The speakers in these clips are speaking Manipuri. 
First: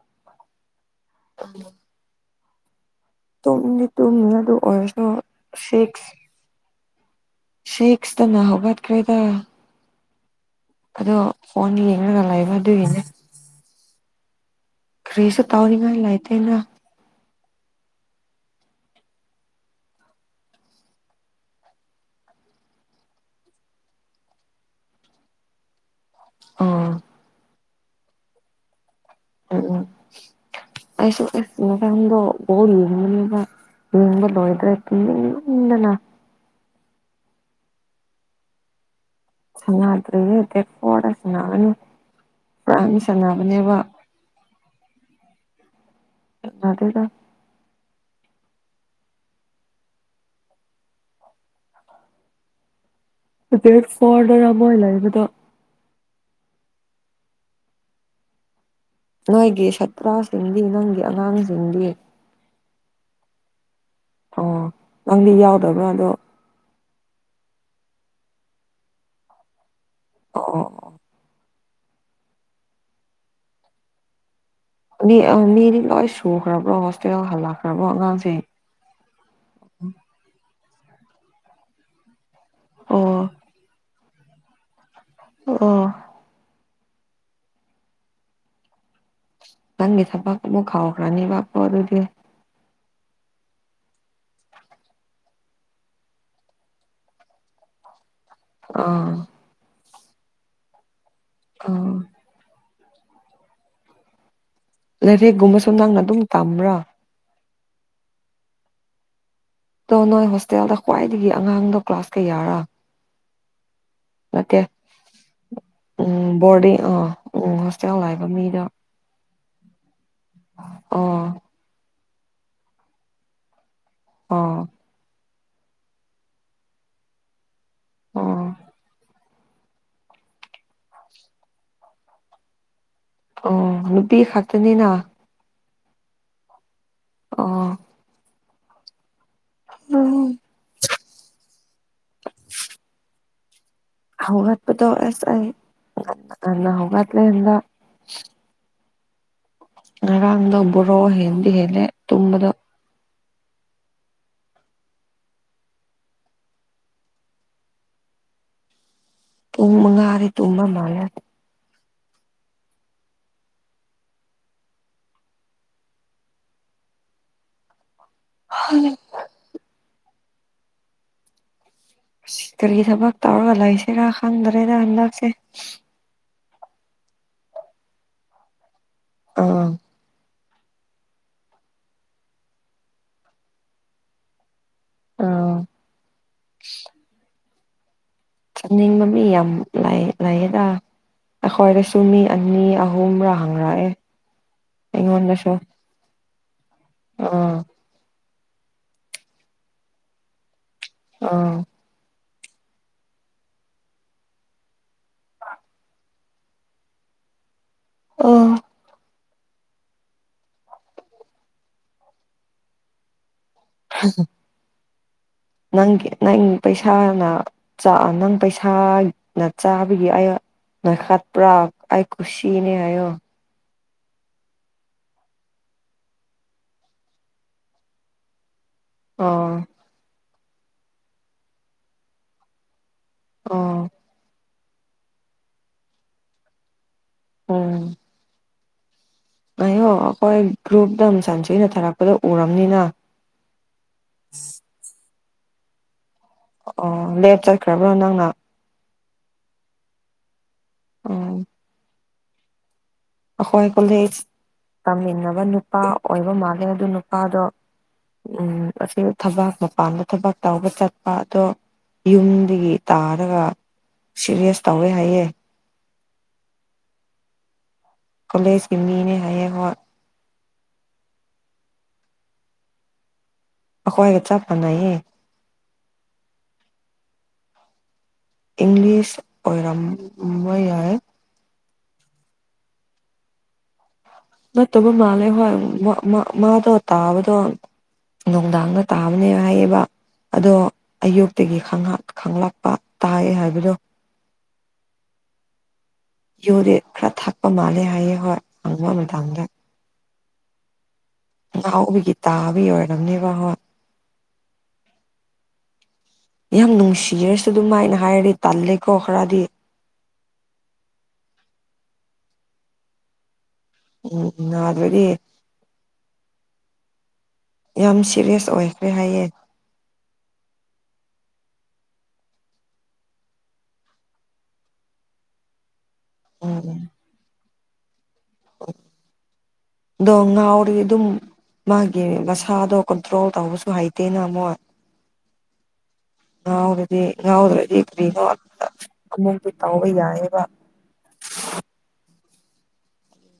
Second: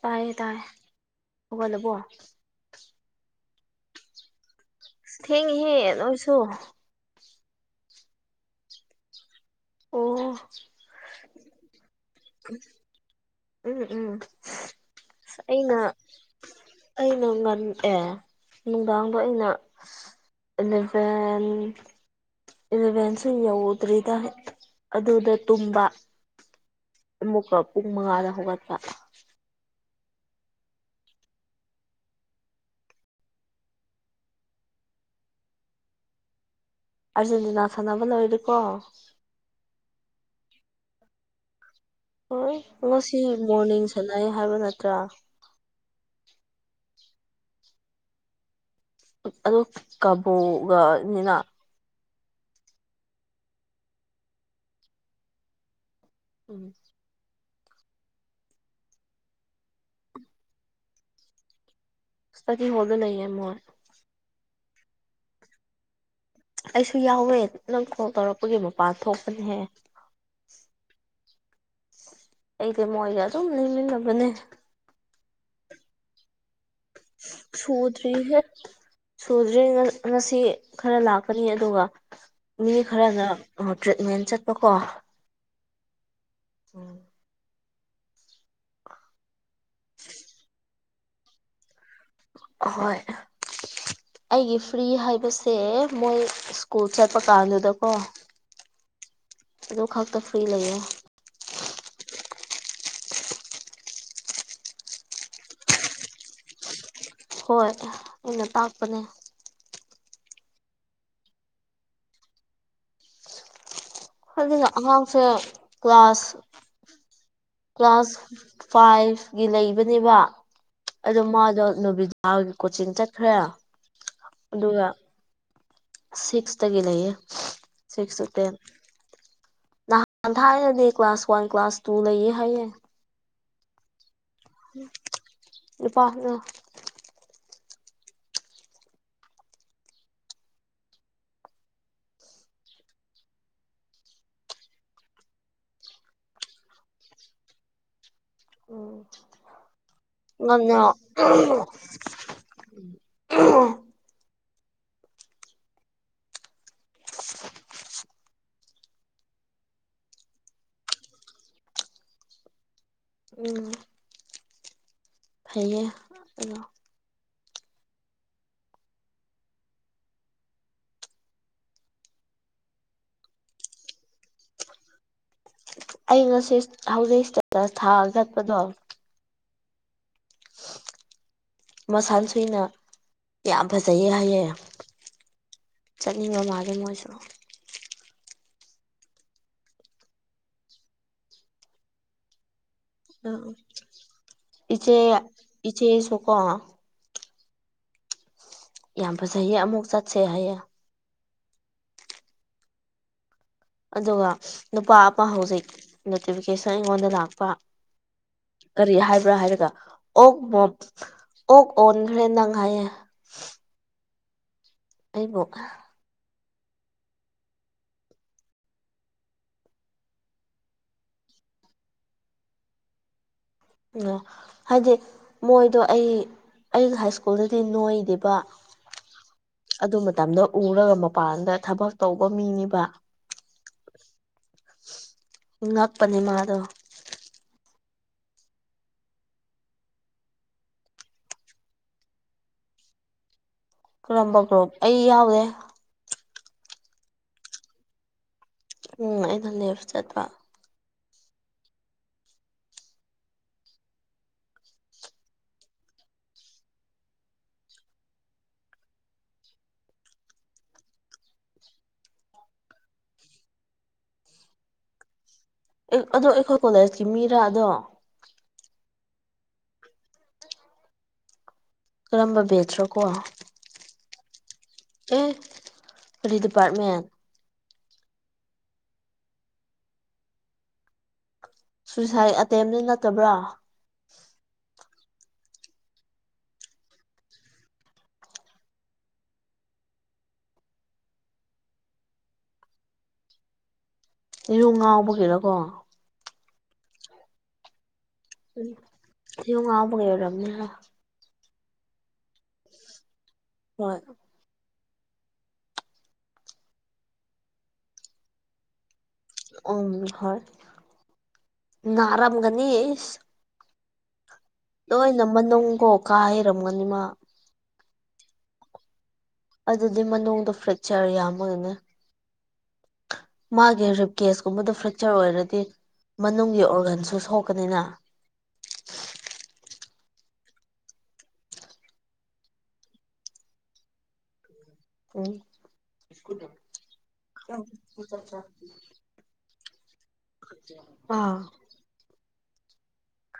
ꯇꯥꯏꯌꯦ ꯇꯥꯏꯌꯦ ꯍꯧꯒꯠ ꯂꯕꯣ ꯇꯨꯝꯅꯤ [unintelligible] ꯇ ꯃꯔꯗꯨ ꯑꯣ ꯑꯁ ꯊꯦꯡꯉꯤꯍꯦ ꯁꯤꯁ ꯅꯣꯏꯁꯨ ꯁꯤꯦꯛꯁꯇꯅꯥ ꯍꯩꯒꯠ ꯈꯔꯦꯗ ꯑꯣ ꯑꯗꯣ ꯐꯣꯟ ꯌꯦꯡꯉꯒ ꯂꯩꯥꯕ ꯑꯗꯨꯒꯤꯅꯦ ꯎꯝ ꯎꯝ ꯀꯔꯤꯁꯨ ꯑꯩꯅ ꯇꯧꯅꯤꯡꯉꯥꯏ ꯂꯩꯇꯦꯅ ꯑꯩꯅ ꯉꯟ ꯑꯦ ꯅꯨꯡꯗꯥꯡꯗ ꯑꯩꯅ ꯏꯂꯥꯚꯦꯟ ꯏꯂꯚꯦꯟꯁꯨ ꯌꯧꯗ꯭ꯔꯤꯗ ꯑꯗꯨꯗ ꯇꯨꯝꯕ ꯑꯥ ꯑꯃꯨꯛꯀ ꯄꯨꯡ ꯃꯉꯥꯗ ꯍꯧꯒꯠ ꯄ ꯎꯝ ꯎꯝ ꯑꯩꯁꯨ ꯑꯃꯁꯨꯡ ꯅꯨꯃꯤꯠꯇ ꯗꯨ ꯕꯣꯜ ꯌꯦꯡꯉꯤꯉꯩꯗ ꯌꯦꯡꯕ ꯂꯣꯏꯗ꯭ꯔꯦ ꯇꯨꯝꯅꯤꯡ ꯃꯟꯗꯅ ꯑꯥꯔꯖꯦꯟꯇꯤꯅꯥ ꯁꯥꯟꯅꯕ ꯂꯣꯏꯔꯦꯀꯣ ꯁꯥꯟꯅꯗꯔꯤꯍꯦ ꯗꯦꯠ ꯐꯣꯔꯗ ꯁꯅꯒꯅꯤ ꯍꯣꯏ ꯉꯁꯤ ꯃꯣꯔꯅꯤꯡ ꯁꯥꯟꯅꯩ ꯍꯥꯏꯕ ꯅꯠꯇ꯭ꯔꯥ ꯖꯗꯦꯗ ꯑ ꯀꯕꯣꯒꯅꯤꯅ ꯑ ꯐꯗꯔꯃꯂꯗ ꯎꯝ ꯅꯣꯏꯒꯤ ꯁꯥꯇ꯭ꯔꯥꯁꯤꯡꯗꯤ ꯅꯪꯒꯤ ꯑꯉꯥꯡꯁꯤꯡꯗꯤ ꯇ ꯍꯗ ꯅꯌꯦ ꯃꯣꯟ ꯑꯣ ꯅꯪꯗꯤ ꯌꯥꯎꯗꯕ꯭ꯔꯥ ꯑꯗꯣ ꯑꯩꯁꯨ ꯌꯥꯎꯋꯦ ꯅꯪ ꯀꯣꯜ ꯇꯧꯔꯛꯄꯒꯤ ꯃꯄꯥꯟ ꯊꯣꯛꯄꯅꯦꯍꯦ ꯑꯣ ꯑꯩꯗꯤ ꯃꯣꯏꯒ ꯑꯗꯨꯝ ꯂꯩꯃꯤꯟꯅꯕꯅꯦ ꯃꯤ ꯃꯤꯔꯤ ꯂꯣꯏ ꯁꯨꯔꯈꯔꯝ ꯆꯔꯤ ꯍ ꯆꯔꯤ ꯉꯁꯤ ꯈꯔ ꯂꯥꯛꯀꯅꯤ ꯑꯗꯨꯒ ꯃꯤ ꯈꯔꯅ ꯑꯣ ꯇ꯭ꯔꯤꯠꯃꯦꯟ ꯆꯠꯄꯀꯣ ꯑꯣ ꯎꯝ ꯥꯟꯒꯦ ꯊꯕ ꯀꯕꯨ ꯈꯥꯎ ꯔꯥꯅꯤꯕ ꯀꯣ ꯑꯗꯨꯗꯤ ꯍꯣꯏ ꯑꯩꯒꯤ ꯐ꯭ꯔꯤ ꯍꯥꯏꯕꯁꯦ ꯃꯣꯏ ꯁ꯭ꯀꯨꯜ ꯆꯠꯄ ꯀꯥꯟꯗꯨꯗꯀꯣ ꯑꯥ ꯑꯗꯨ ꯈꯛꯇ ꯐ꯭ꯔꯤ ꯂꯩꯌꯦ ꯑ ꯂꯥꯏꯔꯦꯛꯒꯨꯝꯕꯁꯨ ꯅꯪꯅ ꯑꯗꯨꯝ ꯇꯝꯕ꯭ꯔꯥ ꯍꯣꯏ ꯑꯩꯅ ꯇꯥꯛꯄꯅꯦ ꯑꯣ ꯅꯣꯏ ꯍꯣꯁꯇꯦꯜꯗ ꯈ꯭ꯋꯥꯏꯗꯒꯤ ꯑꯉꯥꯡꯗꯣ ꯀ꯭ꯂꯥꯁ ꯀꯌꯥꯔ ꯑꯗꯨꯅ ꯑꯉꯥꯡꯁꯦ ꯀ꯭ꯂꯥꯁ ꯎꯝ ꯕꯣꯔꯗꯤꯡ ꯑꯥ ꯎꯝ ꯍꯣꯁꯇꯦꯜ ꯀ꯭ꯂꯥꯁ ꯂꯩꯕ ꯃꯤꯗꯣ ꯐꯥꯏꯚ ꯒꯤ ꯂꯩꯕꯅꯦꯕ ꯑꯣ ꯑꯗꯣ ꯃꯥꯗꯣ ꯅꯨꯕꯤꯗꯥꯒꯤ ꯀꯣꯆꯤꯡ ꯆꯠꯈ꯭ꯔꯦ ꯑꯣ ꯑꯗꯨꯒ ꯁꯤꯛꯁꯇꯒꯤꯦ ꯂꯩꯌꯦ ꯑꯣ ꯁꯤꯛꯁꯇ ꯅꯍꯥꯟ ꯊ ꯍꯥꯏꯔꯗꯤ ꯀ꯭ꯂꯥꯁ ꯋꯥꯟ ꯀ꯭ꯂꯥꯁ ꯇꯨ ꯂꯩꯌꯦ ꯍꯥꯏꯌꯦ ꯑꯣ ꯅꯨꯄꯤ ꯈꯛꯇꯅꯤꯅ ꯏꯄꯥ ꯑ ꯑ ꯎꯝ ꯍꯧꯒꯠꯄꯗꯣ ꯑꯦꯁ ꯑꯩ ꯀꯟꯅ ꯍꯧꯒꯠꯂꯦꯗ ꯉꯅꯤ ꯕꯣꯔꯣ ꯍꯦꯟꯗꯤ ꯍꯦꯜꯂꯦ ꯇꯨꯝꯕꯗꯣ ꯇꯣꯡꯃꯒ ꯑꯔꯦ ꯇꯨꯝꯕ ꯃꯥꯂ ꯎꯝ ꯐꯩꯌꯦ ꯑ ꯍ ꯀꯔꯤꯒꯤ ꯊꯕꯛ ꯇꯧꯔꯒ ꯂꯩꯁꯤꯦꯔꯥ ꯈꯪꯗ꯭ꯔꯦꯗ ꯍꯟꯗꯛꯁꯦ ꯑꯩ ꯉꯁꯤ ꯍꯧꯖꯤꯛꯗꯗ ꯊꯥꯒꯠꯄꯗꯣ ꯑꯥ ꯃꯁꯥꯅ ꯁꯨꯏꯅ ꯌꯥꯝ ꯐꯖꯩꯌꯦ ꯍꯥꯏꯌꯦ ꯑꯥ ꯆꯠꯅꯤꯡꯕ ꯃꯥꯒꯦ ꯃꯣꯏꯁꯨ ꯆꯠꯅꯤꯡꯕ ꯃꯤ ꯌꯥꯝ ꯂꯩꯌꯦꯗ ꯑꯩꯈꯣꯏꯗꯁꯨ ꯃꯤ ꯑꯅꯤ ꯍꯣꯡꯕ꯭ꯔꯥ ꯍꯪꯔꯛꯑꯦ ꯑꯩꯉꯣꯟꯗꯁꯨ ꯀ ꯑꯥ ꯌꯥꯝ ꯐꯖꯩꯌꯦ ꯑꯃꯨꯛ ꯆꯠꯁꯦ ꯍꯥꯏꯌꯦꯦ ꯑꯥ ꯑꯗꯨꯒ ꯅꯨꯄꯥ ꯑꯃ ꯑꯃ ꯍꯧꯖꯤꯛ ꯅꯣꯇꯤꯐꯤꯀꯦꯁꯟ ꯑꯩꯉꯣꯟꯗ ꯂꯥꯛꯄ ꯑꯣ ꯀꯔꯤ ꯍꯥꯏꯕ ꯭ꯕꯔ ꯍꯥꯏꯔꯒ ꯑꯣꯛ ꯃꯣ ꯑꯣꯛ ꯑꯣꯟꯈ꯭ꯔꯦ ꯅꯪ ꯍꯥꯏꯌꯦ ꯎ ꯑꯩꯕꯨ ꯅꯪ ꯅꯪ ꯄꯩꯁꯥꯅ ꯅꯪ ꯄꯩꯁꯥꯅ ꯆꯥꯕꯒꯤ ꯑ ꯅꯁꯠ ꯄ꯭ꯔꯥꯛ ꯑꯥꯏ ꯀꯨꯁꯤꯅꯦ ꯑꯣ ꯑꯣ ꯍꯥꯏꯗꯤ ꯃꯣꯏꯗꯣ ꯑꯩ ꯑꯩꯩꯅ ꯍꯥꯏ ꯁ꯭ꯀꯨꯜꯗꯗꯤ ꯅꯣꯏꯗꯦꯕ ꯑꯥ ꯑꯗꯨ ꯃꯇꯝꯗ ꯎꯔꯒ ꯃꯄꯥꯟꯗ ꯊꯕꯛ ꯇꯧꯕ ꯃꯤꯅꯦꯕ ꯑꯣ ꯉꯛꯄꯅꯦ ꯃꯥꯗꯣ ꯎꯝ ꯉꯌꯣ ꯑꯩꯈꯣꯏ ꯒ꯭ꯔꯨꯞꯇ ꯁꯟꯁꯣꯏꯅ ꯊꯥꯔꯛꯄꯗ ꯎꯔꯕꯝꯅꯤꯅ ꯀꯔꯝꯕ ꯀ꯭ꯔꯣꯝ ꯑꯩ ꯌꯥꯎꯗꯦ ꯑꯣ ꯂꯦꯞ ꯆꯠꯈ꯭ꯔꯕ꯭ꯔꯣ ꯅꯪꯅ ꯎꯝ ꯑꯩ ꯂ ꯆꯠꯄ ꯑ ꯑꯩꯈꯣꯏ ꯀꯣꯂꯦꯖ ꯇꯝꯃꯤꯟꯅꯕ ꯅꯨꯄꯥ ꯑꯣꯏꯕ ꯃꯥꯜꯂꯦ ꯑꯗꯨ ꯅꯨꯄꯥꯗꯣ ꯎꯝ ꯑꯁꯤ ꯊꯕꯥꯛ ꯃꯄꯥꯟꯗ ꯊꯕꯥꯛ ꯇꯕ ꯆꯠꯄ ꯑꯗꯣ ꯌꯨꯝꯗꯒꯤ ꯇꯥꯔꯒ ꯁꯤꯔꯤꯌꯁ ꯇꯧꯋꯦ ꯍꯥꯏꯌꯦ ꯑꯗꯣ ꯑꯩꯈꯣꯏ ꯀꯣꯂꯦꯖꯀꯤ ꯃꯤꯔꯥ ꯑꯗꯣ ꯀꯣꯂꯦꯖꯀꯤ ꯃꯤꯅꯦ ꯍꯥꯏꯌꯦꯡ ꯍꯣꯏ ꯀꯔꯝꯕ ꯕꯦꯠꯇ꯭ꯔꯣ ꯀꯣ ꯑꯩꯈꯣꯏꯒ ꯆꯞ ꯃꯥꯟꯅꯩꯌꯦ ꯄꯔꯤ ꯗꯤꯄꯥꯔꯠꯃꯦꯟ ꯏꯪꯂꯤꯁ ꯑꯣꯏꯔꯝꯕ ꯌꯥꯏ ꯁꯨꯏꯁꯥꯏꯠ ꯑꯦꯇꯦꯝꯅꯤ ꯅꯇꯕ꯭ꯔꯥ ꯅꯠꯇꯕ ꯃꯥꯜꯂꯦ ꯍꯣꯏ ꯃꯥꯗꯣ ꯇꯥꯕꯗꯣ ꯅꯨꯡꯗꯥꯡꯗ ꯇꯥꯕꯅꯦ ꯍꯥꯏꯌꯦꯕ ꯑꯗꯣ ꯑꯌꯨꯛꯇꯒꯤ ꯈꯪꯂꯛꯄ ꯇꯥꯏ ꯍꯥꯏꯕꯗꯣ ꯏꯔꯨ ꯉꯥꯎꯕꯒꯤꯔꯀꯣ ꯌꯣꯔꯦ ꯈꯔ ꯊꯥꯛꯄ ꯃꯥꯜꯂꯦ ꯍꯥꯏꯌꯦ ꯍꯣꯏ ꯍꯪꯕ ꯃꯇꯥꯡꯗ ꯎ ꯉꯍꯥꯎꯕꯒꯤ ꯇꯥꯕ ꯑꯣꯏꯔꯕꯝꯅꯦꯕ ꯍꯣꯏ ꯌꯥꯝ ꯅꯨꯡꯁꯤꯔꯁꯨ ꯑꯗꯨꯃꯥꯏꯅ ꯍꯥꯏꯔꯗꯤ ꯇꯂꯦ ꯑꯣ ꯍꯣꯏ ꯅꯔꯝꯒꯅꯤꯁ ꯎꯝ ꯅꯥꯗ꯭ꯔꯗꯤ ꯅꯣꯏ ꯅꯃ ꯅꯅꯨꯡ ꯀꯣ ꯀꯥ ꯍꯩꯔꯝꯒꯅꯤꯃ ꯌꯥꯝ ꯁꯤꯦꯔꯤꯌꯁ ꯑꯣꯏꯈ꯭ꯔꯦ ꯍꯥꯏꯌꯦ ꯑꯗꯨꯗꯤ ꯃꯅꯨꯡꯗꯣ ꯐ꯭ꯔꯦꯛꯆꯔ ꯌꯥꯝꯃꯅꯦ ꯃꯥꯒꯤ ꯔꯤꯞꯀꯦꯁꯀꯨꯝꯕꯗ ꯐ꯭ꯔꯦꯛꯆꯔ ꯑꯣꯏꯔꯗꯤ ꯃꯅꯨꯡꯒꯤ ꯑꯣꯔꯒꯟꯁꯨ ꯁꯣꯛ ꯀꯅꯤꯅ ꯗꯣꯉ ꯑꯣꯔ ꯑꯗꯨꯝ ꯃꯥꯒꯤ ꯃꯁꯥꯗꯣ ꯀꯟꯇ꯭ꯔꯣꯜ ꯇꯧꯕꯁꯨ ꯍꯩꯇꯦꯅ ꯑꯃꯨꯛ ꯎꯝ ꯉꯗꯗꯤ ꯉꯎꯗ꯭ꯔꯗꯤ ꯐꯔꯤꯅ ꯑꯥ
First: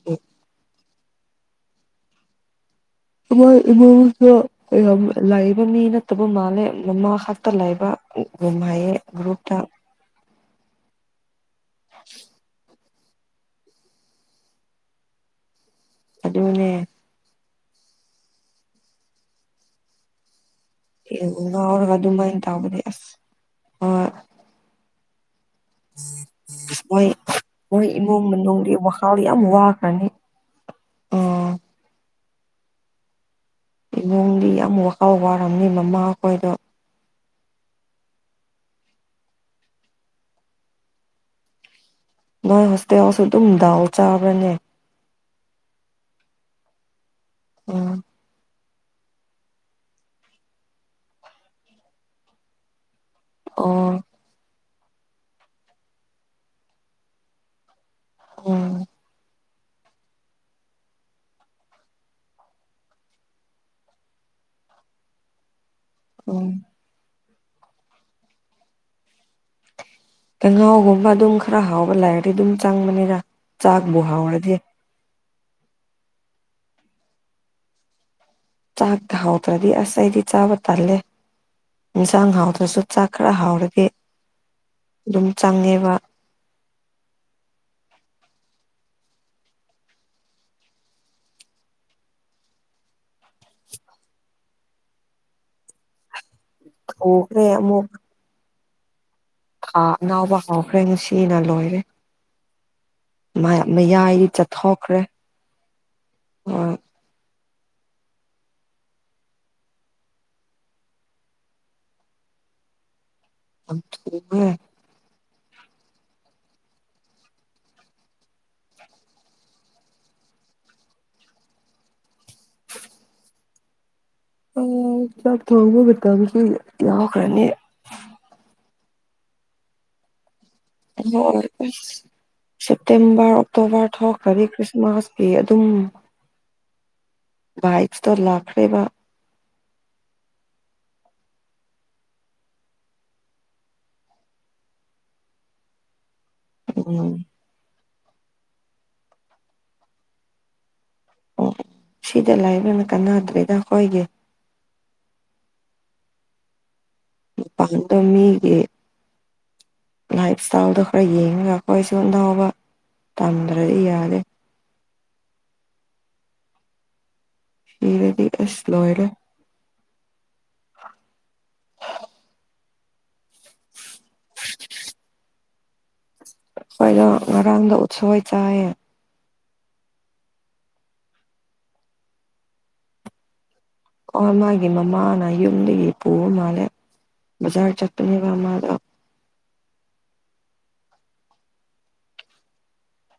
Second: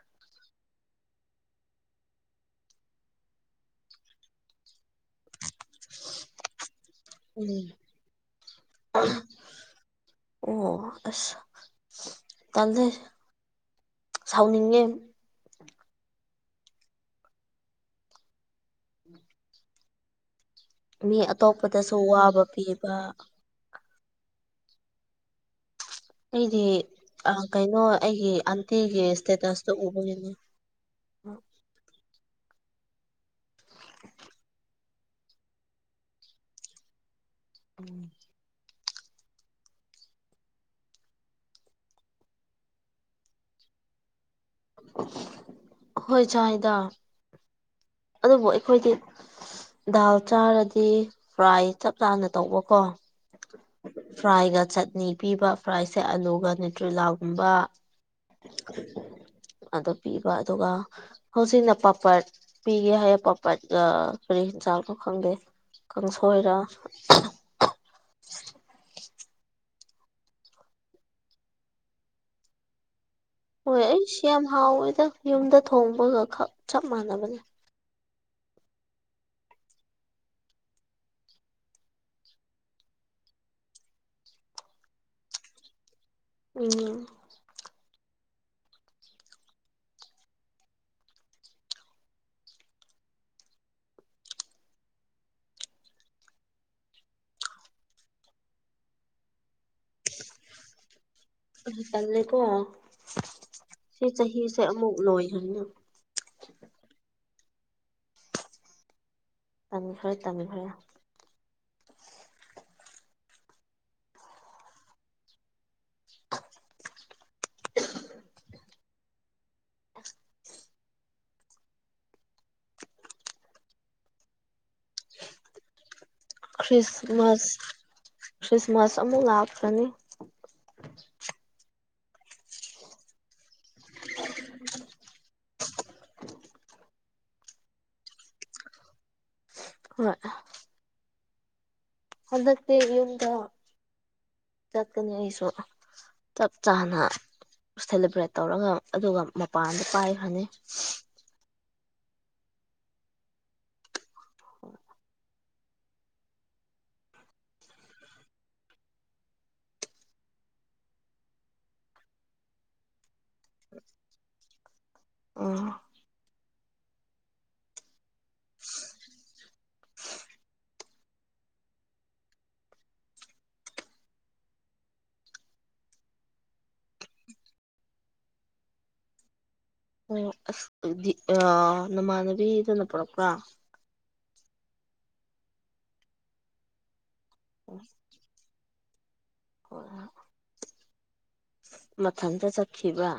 ꯑꯣ ꯑꯣꯏꯁꯨ ꯂꯥꯛꯏꯕ ꯃꯤ ꯅꯠꯇꯕ ꯃꯥꯜꯂꯦ ꯃꯃꯥ ꯈꯛꯇ ꯎꯝ ꯂꯩꯕ ꯨꯝ ꯍꯥꯏꯌꯦ ꯒ꯭ꯔꯨꯞꯇ [unintelligible] ꯑꯣ ꯑ ꯇꯜꯦ ꯁꯥꯎꯅꯤꯡꯉꯦ ꯑꯗꯨꯗ ꯃꯅꯦ ꯃꯤ ꯑꯦ ꯉꯥꯎꯔꯒ ꯑꯇꯣꯞꯄꯗꯁꯨ ꯑꯗꯨꯃꯥꯏꯅ ꯋꯥꯕ ꯇꯧꯕꯅꯦ ꯄꯤꯕ ꯑꯁ ꯑ ꯑꯩꯗꯤ ꯃꯣꯏ ꯀꯩꯅꯣ ꯃꯣꯏ ꯏꯃꯨꯡ ꯑꯩꯒꯤ ꯃꯅꯨꯡꯒꯤ ꯑꯟꯇꯤꯒꯤ ꯋꯥꯈꯜ ꯌꯥꯝ ꯏꯁꯇꯦꯇꯁꯇꯣ ꯋꯥꯈ꯭ꯔꯅꯤ ꯎꯕꯒꯤꯅꯦ ꯎ ꯑꯥ ꯏꯕꯨꯡꯗꯤ ꯌꯥꯝ ꯋꯥꯈꯥꯎ ꯋꯥꯔꯝꯅꯤ ꯃꯃꯥ ꯑꯩꯈꯣꯏꯗꯣ ꯎꯝ ꯅꯣꯏ ꯍꯣꯁꯇꯦꯜꯦꯜꯁꯨ ꯑꯗꯨꯝ ꯗꯥꯎ ꯆꯥꯕ꯭ꯔꯅꯦ ꯍꯣꯏ ꯆꯗ ꯎꯝ ꯑꯗꯨ ꯑꯩꯈꯣꯏꯗꯤ ꯗꯥꯜ ꯆꯥꯔꯗꯤ ꯐ꯭ꯔꯥꯏ ꯆꯞ ꯆꯥꯅ ꯇꯧꯕꯀꯣ ꯑꯣ ꯐ꯭ꯔꯥꯏꯒ ꯆꯠꯅꯤ ꯄꯤꯕ ꯐ꯭ꯔꯥꯏꯁꯦ ꯑꯂꯨꯒ ꯇ꯭ꯔꯤꯂꯥꯒꯨꯝꯕ ꯎꯝ [unintelligible] ꯑꯗꯨ ꯄꯤꯕ ꯑꯗꯨꯒ ꯍꯧꯖꯤꯛꯅ ꯄꯥꯄꯠ ꯄꯤꯒꯦ ꯍꯥꯏꯌꯦ ꯄꯥꯄꯔꯠ ꯀꯔꯤ ꯆꯥꯛꯄꯣ ꯈꯪꯗꯦ ꯎꯝ ꯀꯥꯡꯁꯣꯏꯔ ꯀꯍꯥꯎꯒꯨꯝꯕ ꯑꯗꯨꯝ ꯈꯔ ꯍꯥꯎꯕ ꯂꯥꯏꯔꯗꯤ ꯑꯗꯨꯝ ꯆꯪꯕꯅꯤꯔ ꯍꯣꯏ ꯑꯩꯁꯨ ꯌꯥꯝ ꯍꯥꯎꯋꯦꯗ ꯌꯨꯝꯗ ꯊꯣꯡꯕꯒ ꯈꯛ ꯆꯞ ꯃꯥꯟꯅꯕꯅꯦ ꯆꯥꯛꯇ ꯍꯥꯎꯗ꯭ꯔꯗꯤ ꯑꯁ ꯑꯩꯗꯤ ꯆꯥꯕ ꯇꯜꯂꯦ ꯏꯟꯁꯥꯡ ꯍꯥꯎꯗ꯭ꯔꯁꯨ ꯆꯥꯛ ꯈꯔ ꯍꯥꯎꯔꯒ ꯑꯗꯨꯝ ꯆꯪꯉꯦꯕ ꯎꯝ ꯈ꯭ꯔꯦ ꯑꯃꯨ ꯍ ꯅꯅꯥꯎꯕ ꯍꯥꯎꯈ꯭ꯔꯦꯅꯨꯡꯁꯤ ꯍꯝ ꯀꯣ ꯃꯌꯥꯝꯅ ꯌꯥꯏ ꯆꯠꯊꯣꯛꯈ꯭ꯔꯦ ꯂꯣꯏꯈ꯭ꯔꯅꯤ ꯍ ꯇꯝꯕꯤꯈꯔꯦ ꯇꯝꯕꯤꯈꯔꯦ ꯑꯦ ꯑ ꯆ ꯊꯕꯠꯇ ꯀꯌꯥ ꯀꯅꯤ ꯈ꯭ꯔꯤꯁꯃꯥꯁ ꯈ꯭ꯔꯤꯁꯃꯥꯁ ꯑꯃꯨꯛ ꯂꯥꯛꯈ꯭ꯔꯅꯤ ꯍ ꯁꯦꯞꯇꯦꯝꯕꯔ ꯑꯣꯛꯇꯣꯕꯔ ꯊꯣꯛꯈ꯭ꯔꯕꯤ ꯈ꯭ꯔꯤꯁꯃꯥꯁ ꯐꯤ ꯑꯗꯨꯝ ꯏꯛꯁꯇ ꯂꯈꯔꯦꯕ ꯍꯣꯏ ꯍꯗꯛꯇꯤ ꯌꯨꯝꯗ ꯆꯥꯛꯠꯀꯅꯤ ꯍꯥꯏꯁꯨ ꯆꯞ ꯆꯥꯅ ꯎꯝ ꯁꯦꯂꯦꯕ꯭ꯔꯦꯠ ꯇꯧꯔꯒ ꯑꯗꯨꯒ ꯃꯄꯥꯟꯗ ꯄꯥꯏꯈ ꯐꯅꯤ ꯁꯤꯗ ꯂꯥꯏꯕ꯭ꯔꯅ ꯀꯥꯟꯅꯗ꯭ꯔꯦꯗ ꯑꯩꯈꯣꯏꯒꯤ ꯍꯣꯏ ꯄꯥꯟꯗ ꯃꯤꯒꯤ ꯂꯥꯏꯐ ꯏꯁꯇꯥꯏꯜꯗꯣ ꯈꯔ ꯌꯦꯡꯉꯒ ꯑꯩꯈꯣꯏꯁꯨ ꯑꯥꯅꯥꯎꯕ ꯇꯝꯗ꯭ꯔꯗꯤ ꯌꯥꯗꯔꯦ ꯑ ꯍꯔꯗꯤ ꯑꯁ ꯂꯣꯏꯔꯦ [unintelligible] ꯑꯩꯈꯣꯏꯗꯣ ꯉꯔꯥꯡꯗ ꯎꯠꯁꯣꯏ ꯆꯥꯏꯌꯦ ꯑꯣ ꯑꯁꯗꯤ ꯑ ꯅꯃꯥꯟꯅꯕꯤꯗꯅ ꯄꯨꯔꯄ꯭ꯔꯣ ꯑꯣ ꯃꯥꯒꯤ ꯃꯃꯥꯅ ꯌꯨꯝꯗꯒꯤ ꯄꯨꯕ ꯃꯥꯜꯂꯦ ꯕꯖꯥꯔ ꯆꯠꯄꯅꯦꯕ ꯃꯥꯗꯣ ꯍ ꯃꯊꯟꯇ ꯆꯠꯈꯤꯕ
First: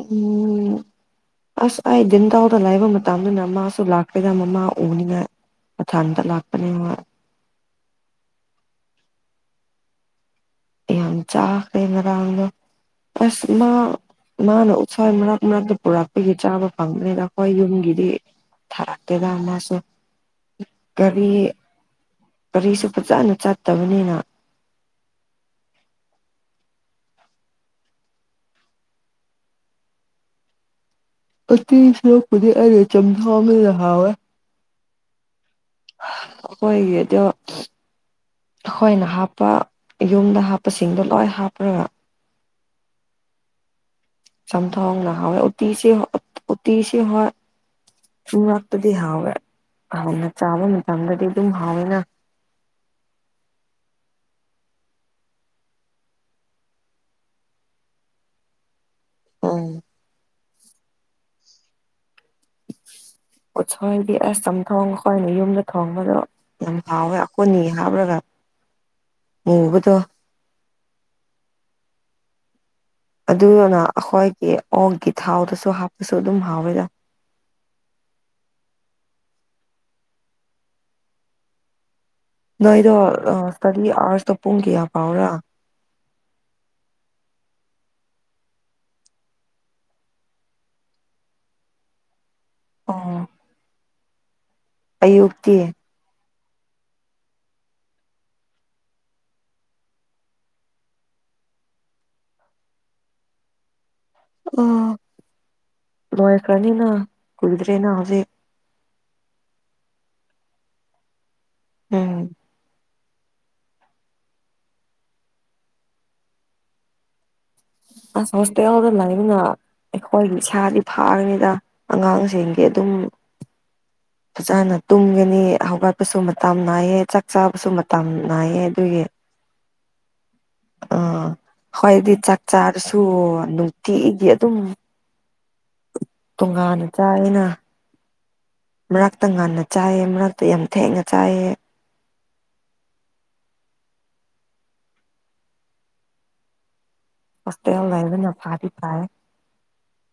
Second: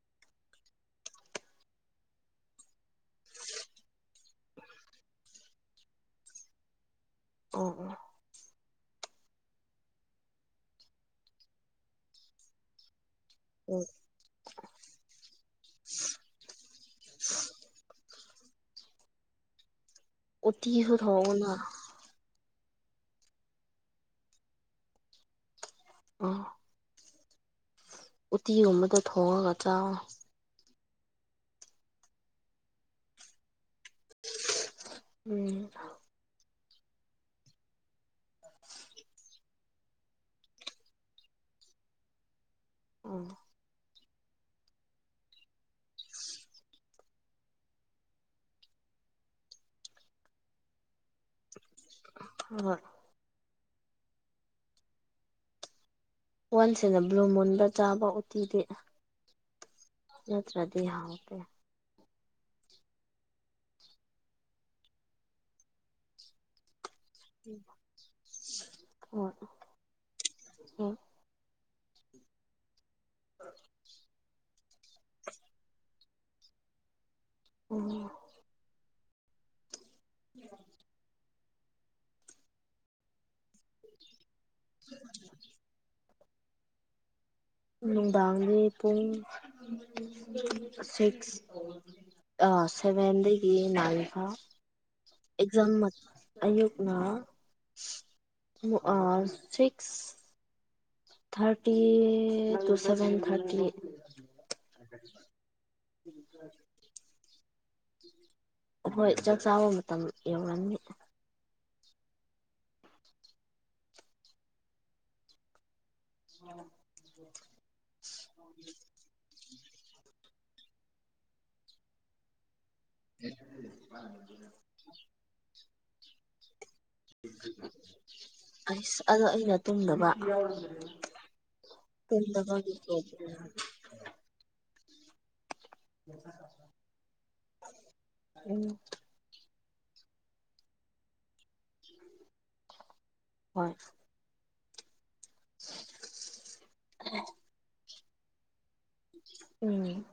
ꯎꯝ ꯑꯁ ꯑꯩ ꯟꯗꯥꯥꯎꯗ ꯂꯥꯏꯕ ꯃꯇꯝꯗꯨꯅ ꯃꯥꯁꯨ ꯂꯥꯛꯇꯦꯗ ꯃꯃꯥ ꯎꯅꯤꯉꯥꯏ ꯑꯣ ꯊꯗ ꯂꯄꯅꯦ ꯋꯥ ꯑꯣ ꯑꯣ ꯌꯥꯝꯆꯥꯈ ꯔꯥꯡꯒ ꯑꯁ ꯃꯥ ꯑꯣ ꯃꯥꯅ ꯎꯁꯥꯏ ꯃꯔꯛ ꯃꯔꯛꯇ ꯄꯨꯔꯛꯄꯒꯤ ꯆꯥꯕ ꯐꯪꯗꯅꯤꯅ ꯑꯩꯈꯣꯏ ꯌꯨꯝꯒꯤꯗꯤ ꯊꯔꯛꯇꯗꯝꯅꯁꯦ ꯑꯣꯇꯁꯨ ꯊꯣꯡꯑꯣꯅ ꯀꯔꯤꯁꯨ ꯐꯖꯅ ꯆꯠꯇꯕꯅꯤꯅ ꯑ ꯎꯇꯤꯒꯃꯗ ꯊꯣꯡꯉꯒ ꯆ ꯑꯁꯔꯨꯄꯗꯤ ꯑꯔ ꯆꯝꯊ ꯔꯍꯥ ꯎꯝ ꯑꯩꯈꯣꯏꯒꯤꯗꯣ ꯑꯩꯈꯣꯏꯅ ꯍꯥꯞꯄ ꯌꯨꯝꯗ ꯍꯥꯞꯄꯁꯤꯡꯗꯣ ꯂꯣꯏ ꯍꯥꯞꯄ꯭ꯔꯒ ꯎꯝ ꯆꯝꯊꯣꯡꯅꯍꯋꯦ ꯑꯇꯤꯁ ꯑꯇꯤꯁ ꯍ ꯌꯨꯝ ꯉꯥꯛꯇꯗꯤ ꯍꯥꯎꯋꯦ ꯍꯥꯟꯅ ꯆꯥꯕ ꯃꯇꯝꯗꯗꯤ ꯑꯗꯨꯝ ꯍꯥꯎꯋꯦꯅ ꯍ ꯋꯥꯟꯁꯅ ꯕ꯭ꯂꯨ ꯃꯨꯟꯗ ꯆꯥꯕ ꯎꯇꯤꯗꯤ ꯎꯝ ꯌꯥꯠꯇ꯭ꯔꯥꯗꯍꯒ ꯎꯁꯣꯏꯗꯤ ꯑꯁ ꯑꯗꯨꯝ ꯊꯣꯡꯉꯈꯣꯏꯅ ꯌꯨꯝꯗ ꯊꯣꯡꯕꯗꯣ ꯌꯥꯝ ꯍꯥꯎꯋꯦ ꯑꯀꯣꯟꯅꯤ ꯍꯥꯞꯂꯒ ꯍꯣꯏ ꯃꯨꯕꯗꯣ ꯍꯣꯏ ꯑꯗꯨꯅ ꯑꯩꯈꯣꯏꯒꯤ ꯑꯣꯛꯒꯤ ꯊꯥꯎꯗꯁꯨ ꯍꯥꯞꯄꯁꯨ ꯑꯗꯨꯝ ꯍꯥꯎꯋꯦꯗ ꯑꯣꯝ ꯎꯝ ꯅꯣꯏꯗꯣ ꯏꯁꯇꯗꯤ ꯑꯥꯋꯥꯔꯁꯇꯣ ꯄꯨꯡ ꯀꯌꯥ ꯐꯥꯎꯔꯥ ꯅꯨꯡꯗꯥꯡꯒꯤ ꯄꯨꯡ ꯁꯤꯛꯁ ꯑ ꯁꯦꯕꯦꯟꯗꯗꯒꯤ ꯅꯜꯀ ꯑꯌꯨꯛꯀꯤ ꯑꯌꯨꯛꯅ six thirty to seven thirty ꯑ ꯃ ꯀꯅꯤꯅ ꯀꯨꯜꯗꯔꯦꯅ ꯑꯣꯦ ꯍꯣꯏ ꯆꯥꯛ ꯆꯥꯕ ꯃꯇꯝ ꯌꯧꯔꯅꯤ ꯎꯝ ꯎ ꯑꯁ ꯍꯣꯁꯇꯦꯜꯗ ꯂꯩꯕꯅ ꯑꯩꯈꯣꯏꯒꯤ ꯏꯁꯥꯗꯤ ꯐꯥꯔꯤꯉꯩꯗ ꯑꯉꯥꯡꯁꯤꯡ ꯑꯗꯨꯝ ꯐꯖꯅ ꯇꯨꯝꯒꯅꯤ ꯍꯧꯒꯠꯄꯁꯨ ꯃꯇꯝ ꯅꯥꯏꯌꯦꯦ ꯆꯥꯛ ꯆꯥꯕꯁꯨ ꯃꯇꯝ ꯅꯥꯏꯌꯦ ꯑꯗꯨꯒꯤ ꯑꯗꯨꯒꯨꯡꯂꯕ ꯑꯥ ꯍꯣꯏꯗꯤ ꯆꯥꯛ ꯇꯨꯝꯗꯕꯒꯤ ꯆꯥꯔꯁꯨ ꯅꯨꯡꯇꯤꯗꯤ ꯑꯗꯨꯝ ꯇꯣꯉꯥꯟꯅ ꯆꯥꯏ ꯑꯩꯅ ꯎꯝ ꯃꯛ ꯇꯪꯒꯥꯟꯅ ꯆꯥꯏꯑ ꯃꯔꯛꯇ ꯌꯥꯝ ꯊꯦꯡꯅ ꯆꯥꯏꯑ ꯍꯣꯏ [inaudible] ꯐꯇ ꯂꯩꯕꯅ ꯐꯥꯔ ꯄꯥꯏ ꯎꯝ